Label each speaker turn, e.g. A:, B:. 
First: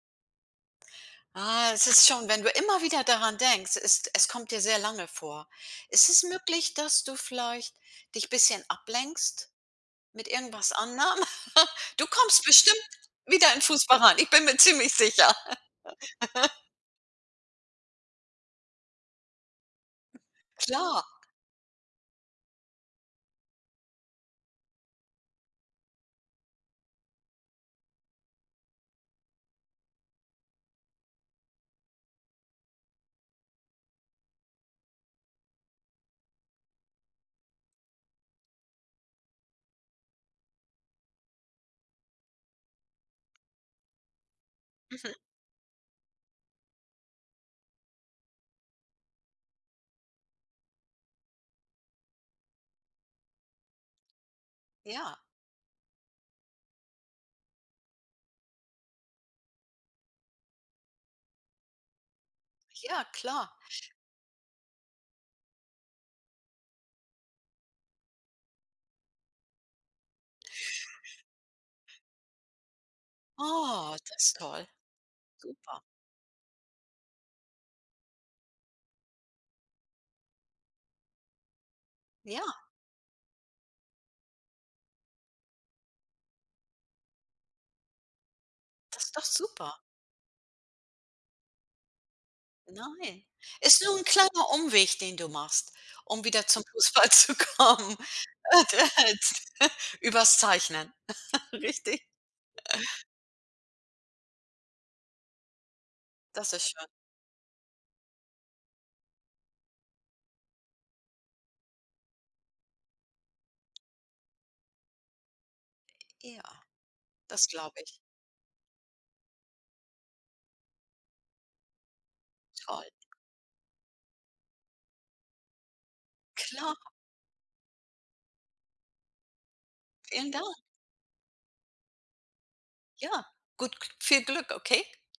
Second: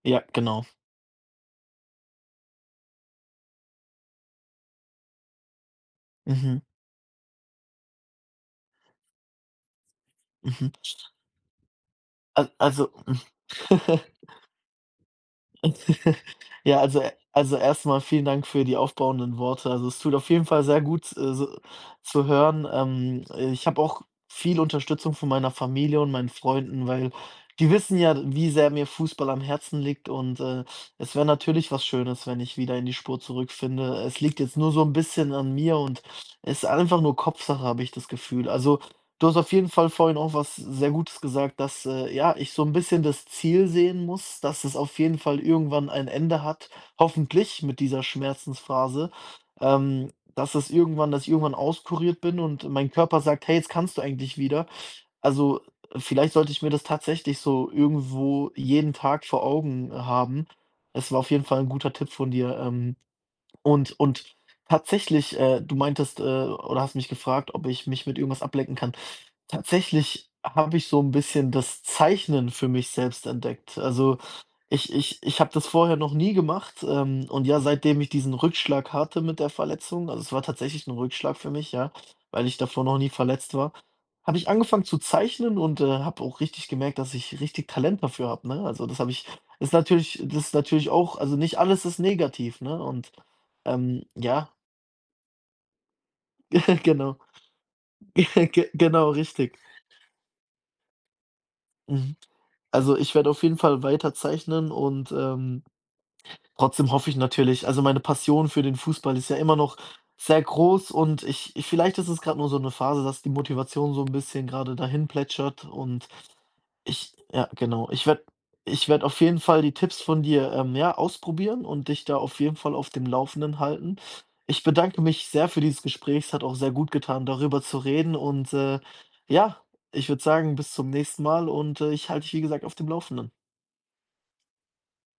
A: Ja, genau.
B: Ah, es ist schon, wenn du immer wieder daran denkst, es es kommt dir sehr lange vor. Ist es
A: Mhm.
B: möglich, dass du vielleicht dich bisschen ablenkst mit
A: Mhm.
B: irgendwas anderem? Du kommst
A: A also,
B: bestimmt
A: hm.
B: wieder in Fußball rein. Ich bin mir ziemlich sicher.
A: Ja, also also erst mal vielen Dank für die aufbauenden Worte. Also, es tut auf jeden Fall sehr
B: Klar.
A: gut, äh, so zu hören, ähm. Ich habe auch viel Unterstützung von meiner Familie und meinen Freunden, weil die wissen ja, wie sehr mir Fußball am Herzen liegt und, äh, es wär natürlich was Schönes, wenn ich wieder in die Spur zurückfinde. Es liegt jetzt nur so 'n bisschen an mir und ist einfach nur Kopfsache, habe ich das Gefühl. Also, du hast auf jeden Fall vorhin auch was sehr Gutes gesagt, dass, äh, ja, ich so 'n bisschen das Ziel sehen muss, dass es auf
B: Mhm.
A: jeden Fall irgendwann ein Ende hat, hoffentlich mit dieser Schmerzensphase, ähm, dass es irgendwann dass ich irgendwann auskuriert bin und mein Körper sagt: „Hey, jetzt kannst du eigentlich wieder.”
B: Ja.
A: Also, vielleicht sollte ich mir das tatsächlich so irgendwo jeden Tag vor Augen haben. Es war auf jeden Fall 'n guter Tipp von dir, ähm.
B: Ja, klar.
A: Und und tatsächlich, äh, du meintest äh, oder hast mich gefragt, ob ich mich mit irgendwas ablenken kann. Tatsächlich habe ich so 'n bisschen das Zeichnen für mich selbst entdeckt.
B: Oh, das
A: Also,
B: ist toll.
A: ich ich ich habe das
B: Super.
A: vorher noch nie gemacht, ähm, und ja, seitdem ich diesen Rückschlag hatte mit der Verletzung also, es war tatsächlich 'n Rückschlag für mich, ja,
B: Ja.
A: weil ich davor noch nie verletzt war, habe ich angefangen zu zeichnen und, äh, habe auch richtig gemerkt, dass ich richtig Talent dafür habe, ne? Also, das
B: Das
A: habe
B: ist doch
A: ich ist
B: super.
A: natürlich das ist natürlich auch also nicht alles ist negativ, ne? Und,
B: Nein, ist nur 'n
A: ähm, ja.
B: kleiner Umweg, den du machst, um wieder zum Fußball
A: Genau.
B: zu kommen,
A: Ge genau, richtig.
B: übers Zeichnen. Richtig.
A: Mhm. Also, ich werde auf jeden Fall weiter zeichnen und, ähm,
B: Das ist schön.
A: trotzdem hoffe ich natürlich also, meine Passion für den Fußball ist ja immer noch sehr groß und ich ich vielleicht ist es grad nur so 'ne Phase, dass die Motivation so 'n bisschen grade dahinplätschert und
B: Ja,
A: ich
B: das
A: ja,
B: glaube
A: genau.
B: ich.
A: Ich werde ich werde auf jeden Fall die Tipps von dir, ähm, ja, ausprobieren und dich da auf jeden Fall
B: Toll.
A: auf dem Laufenden halten. Ich bedanke mich sehr für dieses Gespräch. Es hat auch sehr
B: Klar.
A: gut getan, darüber zu reden. Und, äh, ja, ich würde
B: Vielen
A: sagen,
B: Dank.
A: bis zum nächsten Mal und, äh, ich halte dich, wie gesagt, auf dem
B: Ja,
A: Laufenden.
B: gut G viel Glück, okay?